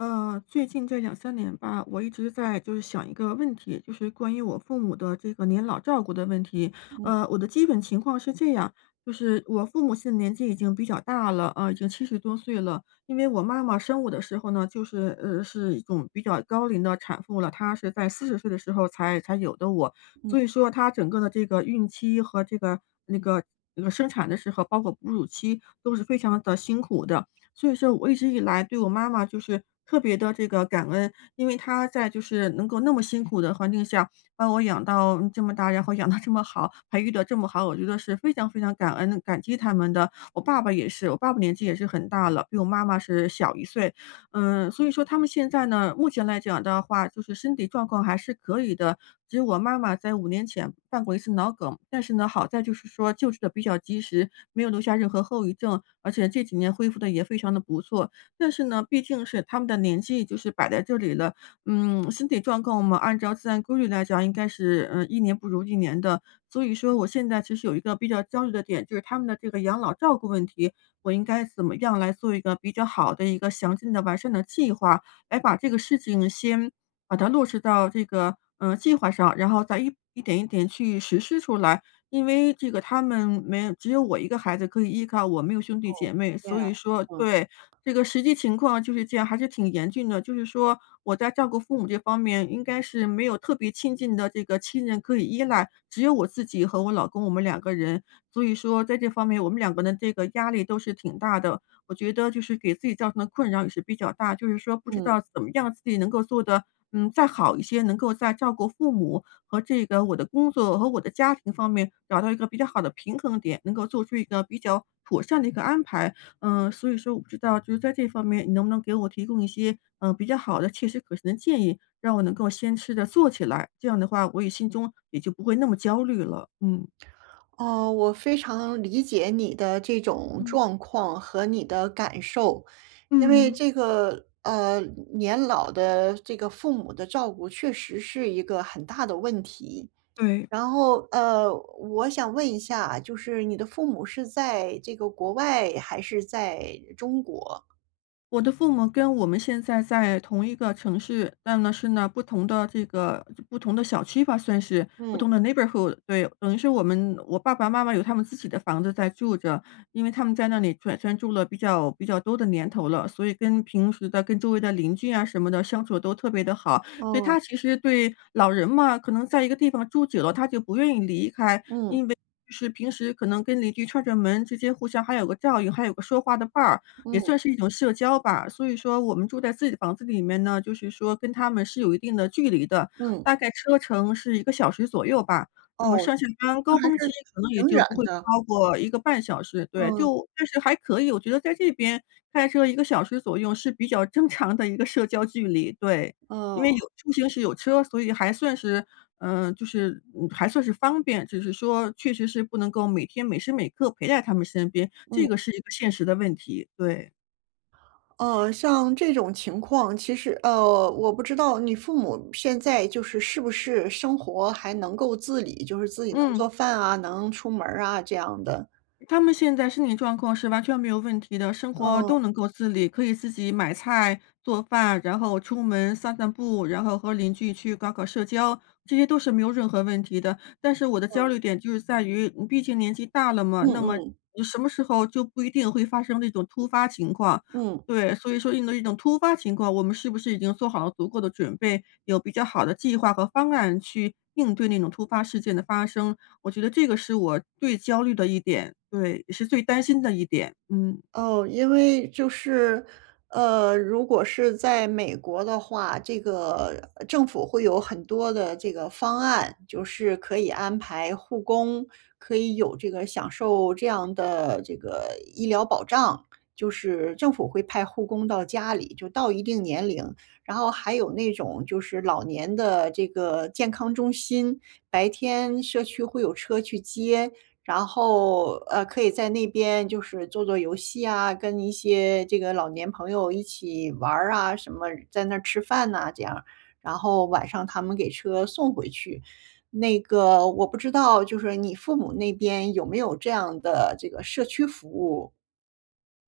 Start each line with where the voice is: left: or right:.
left: 呃，最近这2-3年吧，我一直在就是想一个问题，就是关于我父母的这个年老照顾的问题。
right: 嗯。
left: 呃，我的基本情况是这样，就是我父母现在年纪已经比较大了，啊，已经70多岁了。因为我妈妈生我的时候呢，就是呃，是一种比较高龄的产妇了，她是在40岁的时候才才有的我。
right: 嗯。
left: 所以说她整个的这个孕期和这个那个那个生产的时候，包括哺乳都是非常地辛苦的。所以说我一直以来对我妈妈就是特别地这个感恩，因为她在就是能够那么辛苦的环境下，把我养到这么大，然后养到这么好，培育的这么好，我觉得是非常非常感恩，感激他们的。我爸爸也是，我爸爸年纪也是很大了，比我妈妈是小一岁。嗯，所以说他们现在呢，目前来讲的话就是身体状况还是可以的，只有我妈妈在5年前犯过一次脑梗。但是呢，好在就是说救治得比较及时，没有留下任何后遗症，而且这几年恢复得也非常地不错。但是呢，毕竟是他们的年纪就是摆在这里了，嗯，身体状况嘛，按照自然规律来讲，应该是，呃，一年不如一年的。所以说我现在其实有一个比较焦虑的点，就是他们的这个养老照顾问题，我应该怎么样来做一个比较好的一个详尽的、完善的计划，来把这个事情先把它落实到这个，呃，计划上，然后再一点一点去实施出来。因为这个他们没只有我一个孩子可以依靠，我没有兄弟
right: 哦，
left: 姐妹，
right: 对呀，
left: 所以说
right: 嗯。
left: 对，这个实际情况就是这样，还是挺严峻的。就是说，我在照顾父母这方面应该是没有特别亲近的这个亲人可以依赖，只有我自己和我老公我们两个人。所以说，在这方面我们两个人这个压力都是挺大的。我觉得就是给自己造成的困扰也是比较大，就是说不知
right: 嗯。
left: 道怎么样自己能够做得，嗯，再好一些，能够再照顾父母和这个我的工作和我的家庭方面找到一个比较好的平衡点，能够做出一个比较妥善的一个安排。嗯，所以说我不知道就是在这方面你能不能给我提供一些，嗯，比较好的切实可行的建议，让我能够先试着做起来，这样的话我也心中也就不会那么焦虑了，嗯。
right: 呃，我非常理解你的这种
left: 嗯。
right: 状况和你的感受，因为
left: 嗯。
right: 这个，呃，年老的这个父母的照顾确实是一个很大的问题。
left: 对。
right: 然后呃，我想问一下，就是你的父母是在这个国外还是在中国？
left: 我的父母跟我们现在在同一个城市，但呢是那不同的这个不同的小区吧算是，不同
right: 嗯。
left: 的 neighborhood。对，等于是我们我爸爸妈妈有他们自己的房子在住着，因为他们在那里转住了比较比较多的年头了，所以跟平时的跟周围的邻居啊什么的，相处都特别地好。所以
right: 哦。
left: 他其实对，老人嘛，可能在一个地方住久了，他就不愿意离开。因为
right: 嗯。
left: 就是平时可能跟邻居串串门之间互相还有个照应，还有个说话的伴儿，也
right: 嗯。
left: 算是一种社交吧。所以说我们住在自己的房子里面呢，就是说跟他们是有一定的距离的，
right: 嗯。
left: 大概车程是1个小时左右吧，那么
right: 哦，
left: 上下班
right: 那
left: 高
right: 还
left: 峰
right: 是
left: 期可能也
right: 挺
left: 就
right: 远
left: 不会
right: 的。
left: 超过1个半小时。对，
right: 嗯。
left: 就，但是还可以，我觉得在这边开车1个小时左右是比较正常的一个社交距离，对。因为有
right: 哦。
left: 出行时有车，所以还算是，嗯，就是嗯，还算是方便。就是说，确实是不能够每天每时每刻陪在他们身边，这
right: 嗯。
left: 个是一个现实的问题，对。
right: 呃，像这种情况，其实呃，我不知道你父母现在，就是是不是生活还能够自理，就是自己能做
left: 嗯。
right: 饭啊，能出门儿啊这样的？
left: 他们现在身体状况是完全没有问题的，生活都
right: 嗯。
left: 能够自理，可以自己买菜做饭，然后出门散散步，然后和邻居去搞搞社交，这些都是没有任何问题的。但是我的焦
right: 嗯。
left: 虑点就是在于，嗯，毕竟年纪大了嘛，
right: 嗯
left: 那么
right: 嗯。
left: 什么时候就不一定会发生这种突发情况，
right: 嗯。
left: 对。所以说应对这种突发情况，我们是不是已经做好了足够的准备？有比较好的计划和方案去应对那种突发事件的发生，我觉得这个是我最焦虑的一点，对。也是最担心的一点，嗯。
right: 哦，因为就是，呃，如果是在美国的话，这个政府会有很多的这个方案，就是可以安排护工，可以有这个享受这样的这个医疗保障。就是政府会派护工到家里，就到一定年龄。然后还有那种，就是老年的这个健康中心。白天社区会有车去接，然后，呃，可以在那边就是做做游戏啊，跟一些这个老年朋友一起玩儿啊什么，在那儿吃饭呐这样，然后晚上他们给车送回去。那个，我不知道就是你父母那边有没有这样的这个社区服务？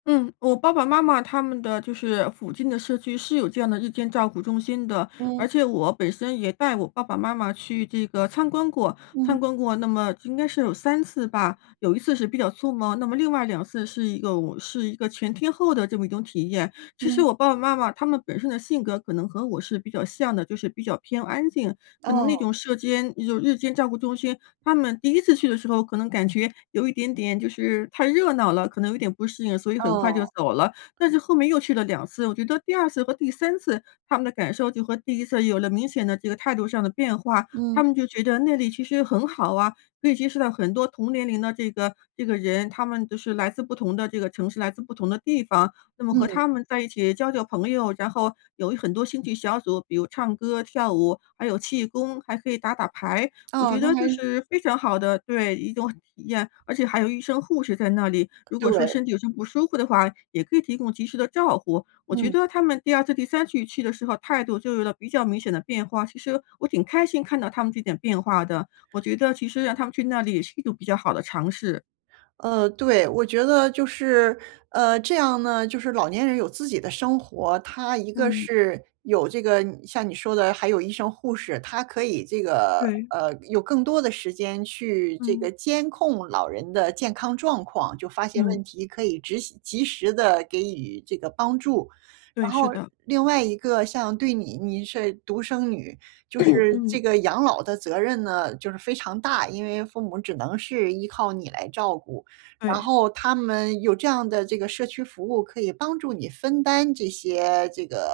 left: 嗯，我爸爸妈妈他们的就是附近的社区是有这样的日间照顾中心的，
right: 嗯。
left: 而且我本身也带我爸爸妈妈去这个参观过，
right: 嗯。
left: 参观过那么应该是有3次吧。有1次是比较匆忙，那么另外2次是一个哦，是一个全天候的这么一种体验。其实
right: 嗯。
left: 我爸爸妈妈他们本身的性格可能和我是比较像的，就是比较偏安静，可能那
right: 哦。
left: 种社间就是日间照顾中心，他们第一次去的时候可能感觉有一点点就是太热闹了，可能有点不适应，所以很快就
right: 哦。
left: 走了。但是后面又去了2次，我觉得第2次和第3次，他们的感受就和第1次有了明显的这个态度上的变化。他
right: 嗯。
left: 们就觉得那里其实很好啊，可以接触到很多同年龄的这个这个人，他们都是来自不同的这个城市，来自不同的地方，那么和
right: 嗯。
left: 他们在一起交交朋友，然后有一很多兴趣小组，比如唱歌跳舞，还有气功，还可以打打牌，我
right: 哦，
left: 觉
right: 那
left: 得
right: 还
left: 就
right: 是
left: 是非常好的对，一种体验。而且还有医生护士在那里，如果说
right: 对。
left: 身体有什么不舒服的话，也可以提供及时的照护。我觉
right: 嗯。
left: 得他们第2次第3次去的时候，态度就有了比较明显的变化，其实我挺开心看到他们这点变化的，我觉得其实让他们去那里也是一种比较好的尝试。
right: 呃，对，我觉得就是，呃，这样呢，就是老年人有自己的生活。他一个
left: 嗯。
right: 是有这个你像你说的还有医生护士，他可以这个，
left: 对。
right: 呃，有更多的时间去这
left: 嗯。
right: 个监控老人的健康状况，就发现问
left: 嗯。
right: 题可以及时及时地给予这个帮助。
left: 对，
right: 然后
left: 是的。
right: 另外一个像对你你是独生女，就 是
left: 嗯。
right: 这个养老的责任呢，就是非常大，因为父母只能是依靠你来照顾。然
left: 对。
right: 后他们有这样的这个社区服务，可以帮助你分担这些这个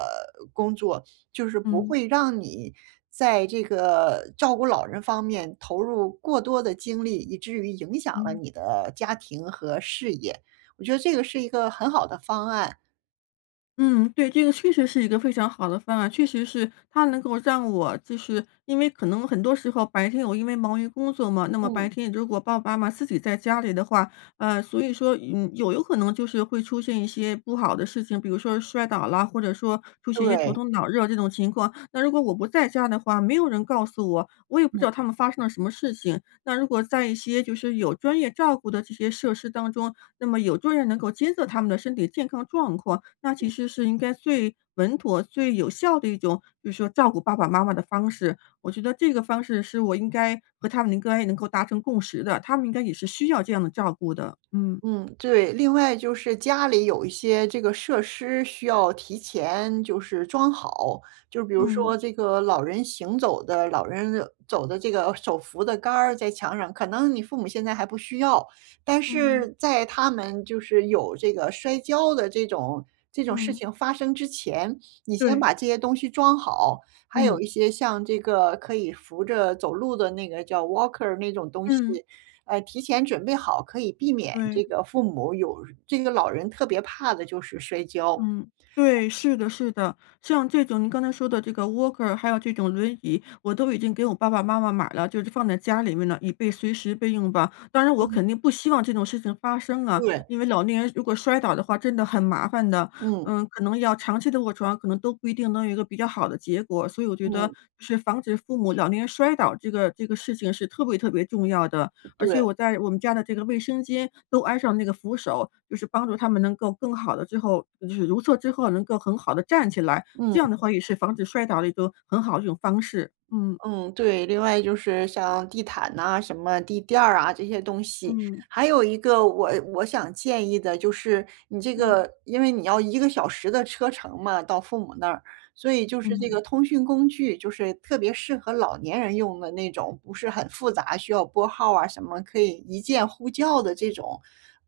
right: 工作，就是不
left: 嗯。
right: 会让你在这个照顾老人方面投入过多的精力，以至于影响了
left: 嗯。
right: 你的家庭和事业。我觉得这个是一个很好的方案。
left: 嗯，对，这个确实是一个非常好的方案，确实是，它能够让我就是因为可能很多时候白天我因为忙于工作嘛，那么白
right: 嗯。
left: 天如果爸爸妈妈自己在家里的话，呃，所以说嗯，有有可能就是会出现一些不好的事情，比如说摔倒啦，或者说出现一些头
right: 对。
left: 痛、脑热这种情况。那如果我不在家的话，没有人告诉我，我也不知
right: 嗯。
left: 道他们发生了什么事情。那如果在一些就是有专业照顾的这些设施当中，那么有专人能够监测他们的身体健康状况，那其
right: 嗯。
left: 实是应该最稳妥、最有效的一种，就是说照顾爸爸妈妈的方式，我觉得这个方式是我应该和他们应该能够达成共识的，他们应该也是需要这样的照顾的，嗯。
right: 嗯，对。另外就是家里有一些这个设施需要提前就是装好，就比如
left: 嗯。
right: 说这个老人行走的老人走的这个手扶的杆儿在墙上。可能你父母现在还不需要，但
left: 嗯。
right: 是在他们就是有这个摔跤的这种这种事
left: 嗯。
right: 情发生之前，你先
left: 对。
right: 把这些东西装好，还有
left: 嗯。
right: 一些像这个可以扶着走路的那个叫 walker 那种东西。
left: 嗯。
right: 哎，提前准备好，可以避免
left: 对。
right: 这个父母有这个老人特别怕的就是摔跤。
left: 嗯，对，是的是的。像这种您刚才说的这个 walker 还有这种轮椅，我都已经给我爸爸妈妈买了就是放在家里面了，以备随时备用吧。当然我
right: 嗯。
left: 肯定不希望这种事情发生啊，
right: 对。
left: 因为老年人如果摔倒的话真的很麻烦的，
right: 嗯。
left: 嗯，可能要长期地卧床，可能都不一定能有一个比较好的结果。所以我觉得
right: 嗯。
left: 是防止父母老年人摔倒这个这个事情是特别特别重要的，而且
right: 对。
left: 我在我们家的这个卫生间都安上那个扶手，就是帮助他们能够更好的最后就是如厕之后能够很好地站起来，这
right: 嗯。
left: 样的话也是防止摔倒的一个很好的一种方式，嗯。
right: 嗯，对。另外就是像地毯呐什么地垫儿啊这些东西。
left: 嗯。
right: 还有一个我我想建议的就是你这
left: 嗯。
right: 个因为你要1个小时的车程嘛到父母那儿，所以就是这
left: 嗯。
right: 个通讯工具，就是特别适合老年人用的那种，不是很复杂，需要拨号儿啊什么可以一键呼叫的这种，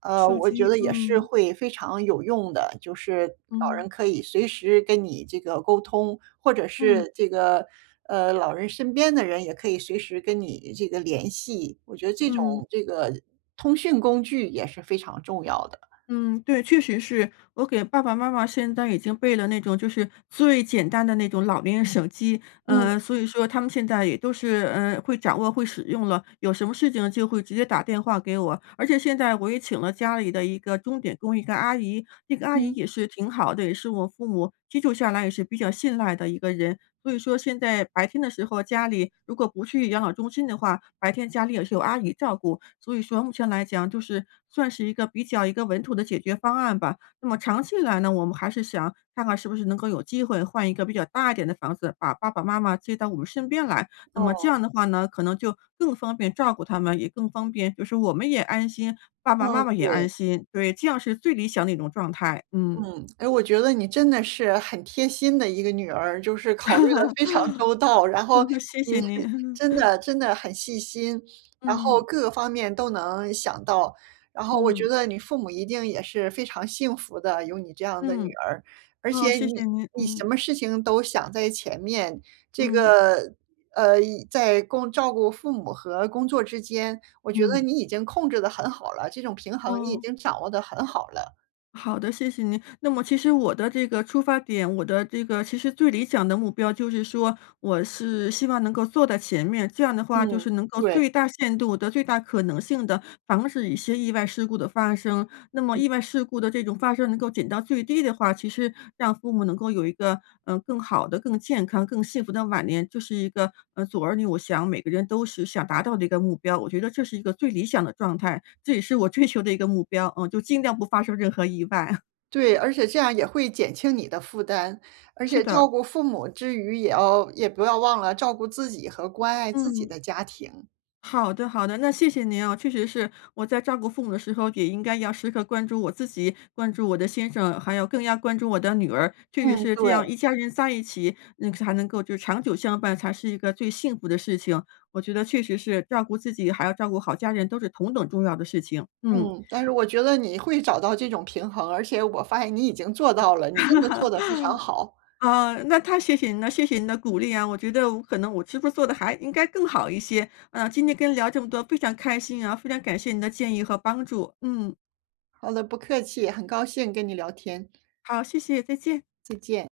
right: 呃，
left: 手
right: 我觉
left: 机，
right: 得也是
left: 嗯。
right: 会非常有用的。就是老
left: 嗯。
right: 人可以随时跟你这个沟通，或者
left: 嗯。
right: 是这个，呃，老人身边的人也可以随时跟你这个联系，我觉得这
left: 嗯。
right: 种这个通讯工具也是非常重要的。
left: 嗯，对，确实是。我给爸爸妈妈现在已经备了那种就是最简单的那种老年人手机，
right: 嗯。
left: 呃，所以说他们现在也都是，呃，会掌握、会使用了，有什么事情就会直接打电话给我。而且现在我也请了家里的一个钟点工一个阿姨，那个阿姨
right: 嗯。
left: 也是挺好的，也是我父母居住下来也是比较信赖的一个人，所以说现在白天的时候家里如果不去养老中心的话，白天家里也是有阿姨照顾，所以说目前来讲就是算是一个、比较一个稳妥的解决方案吧。那么长期以来呢，我们还是想看看是不是能够有机会换一个比较大一点的房子，把爸爸妈妈接到我们身边来，那么这
right: 哦。
left: 样的话呢，可能就更方便照顾他们也更方便就是我们也安心、爸爸
right: 嗯，
left: 妈妈也
right: 对。
left: 安心。对，这样是最理想的一种状态，嗯。
right: 嗯，诶，我觉得你真的是很贴心的一个女儿，就是考虑得非常周到，然后
left: 谢
right: 你
left: 谢
right: 是
left: 您。
right: 真 的真的很细心，然后
left: 嗯。
right: 各方面都能想到。然后我觉
left: 嗯。
right: 得你父母一定也是非常幸福的，有你这样的女
left: 嗯。
right: 儿，而且
left: 哦，谢谢
right: 你
left: 您，
right: 你什
left: 嗯。
right: 么事情都想在前面，这
left: 嗯。
right: 个，呃在工照顾父母和工作之间，我觉得
left: 嗯。
right: 你已经控制得很好了，这种平衡你已
left: 哦。
right: 经掌握得很好了。
left: 好的，谢谢您。那么其实我的这个出发点，我的这个其实最理想的目标就是说，我是希望能够做在前面，这样的话就
right: 嗯，
left: 是能够
right: 对。
left: 最大限度地、最大可能性地防止一些意外事故的发生。那么
right: 嗯。
left: 意外事故的这种发生能够减到最低的话，其实让父母能够有一个，呃，更好的、更健康、更幸福的晚年，就是一个，呃，做儿女，我想每个人都是想达到的一个目标。我觉得这是一个最理想的状态，这也是我追求的一个目标，嗯，就尽量不发生任何意外。
right: 对，而且这样也会减轻你的负担，而
left: 是
right: 且
left: 的。
right: 照顾父母之余也要也不要忘了照顾自己和关爱自己
left: 嗯。
right: 的家庭。
left: 好的，好的，那谢谢您啊。确实是，我在照顾父母的时候，也应该要时刻关注我自己、关注我的先生，还要更要关注我的女儿，确实
right: 嗯，
left: 是这样
right: 对。
left: 一家人在一起，嗯才能够就是长久相伴才是一个最幸福的事情，我觉得确实是照顾自己，还要照顾好家人都是同等重要的事情。嗯。
right: 嗯，但是我觉得你会找到这种平衡，而且我发现你已经做到了，你真的做得非常好。
left: 啊，那太谢谢您了，谢谢您的鼓励啊。我觉得我可能我是不是做得还应该更好一些，啊，今天跟您聊这么多非常开心啊，非常感谢您的建议和帮助，嗯。
right: 好的不客气，很高兴跟你聊天。
left: 好，谢谢，再见。
right: 再见。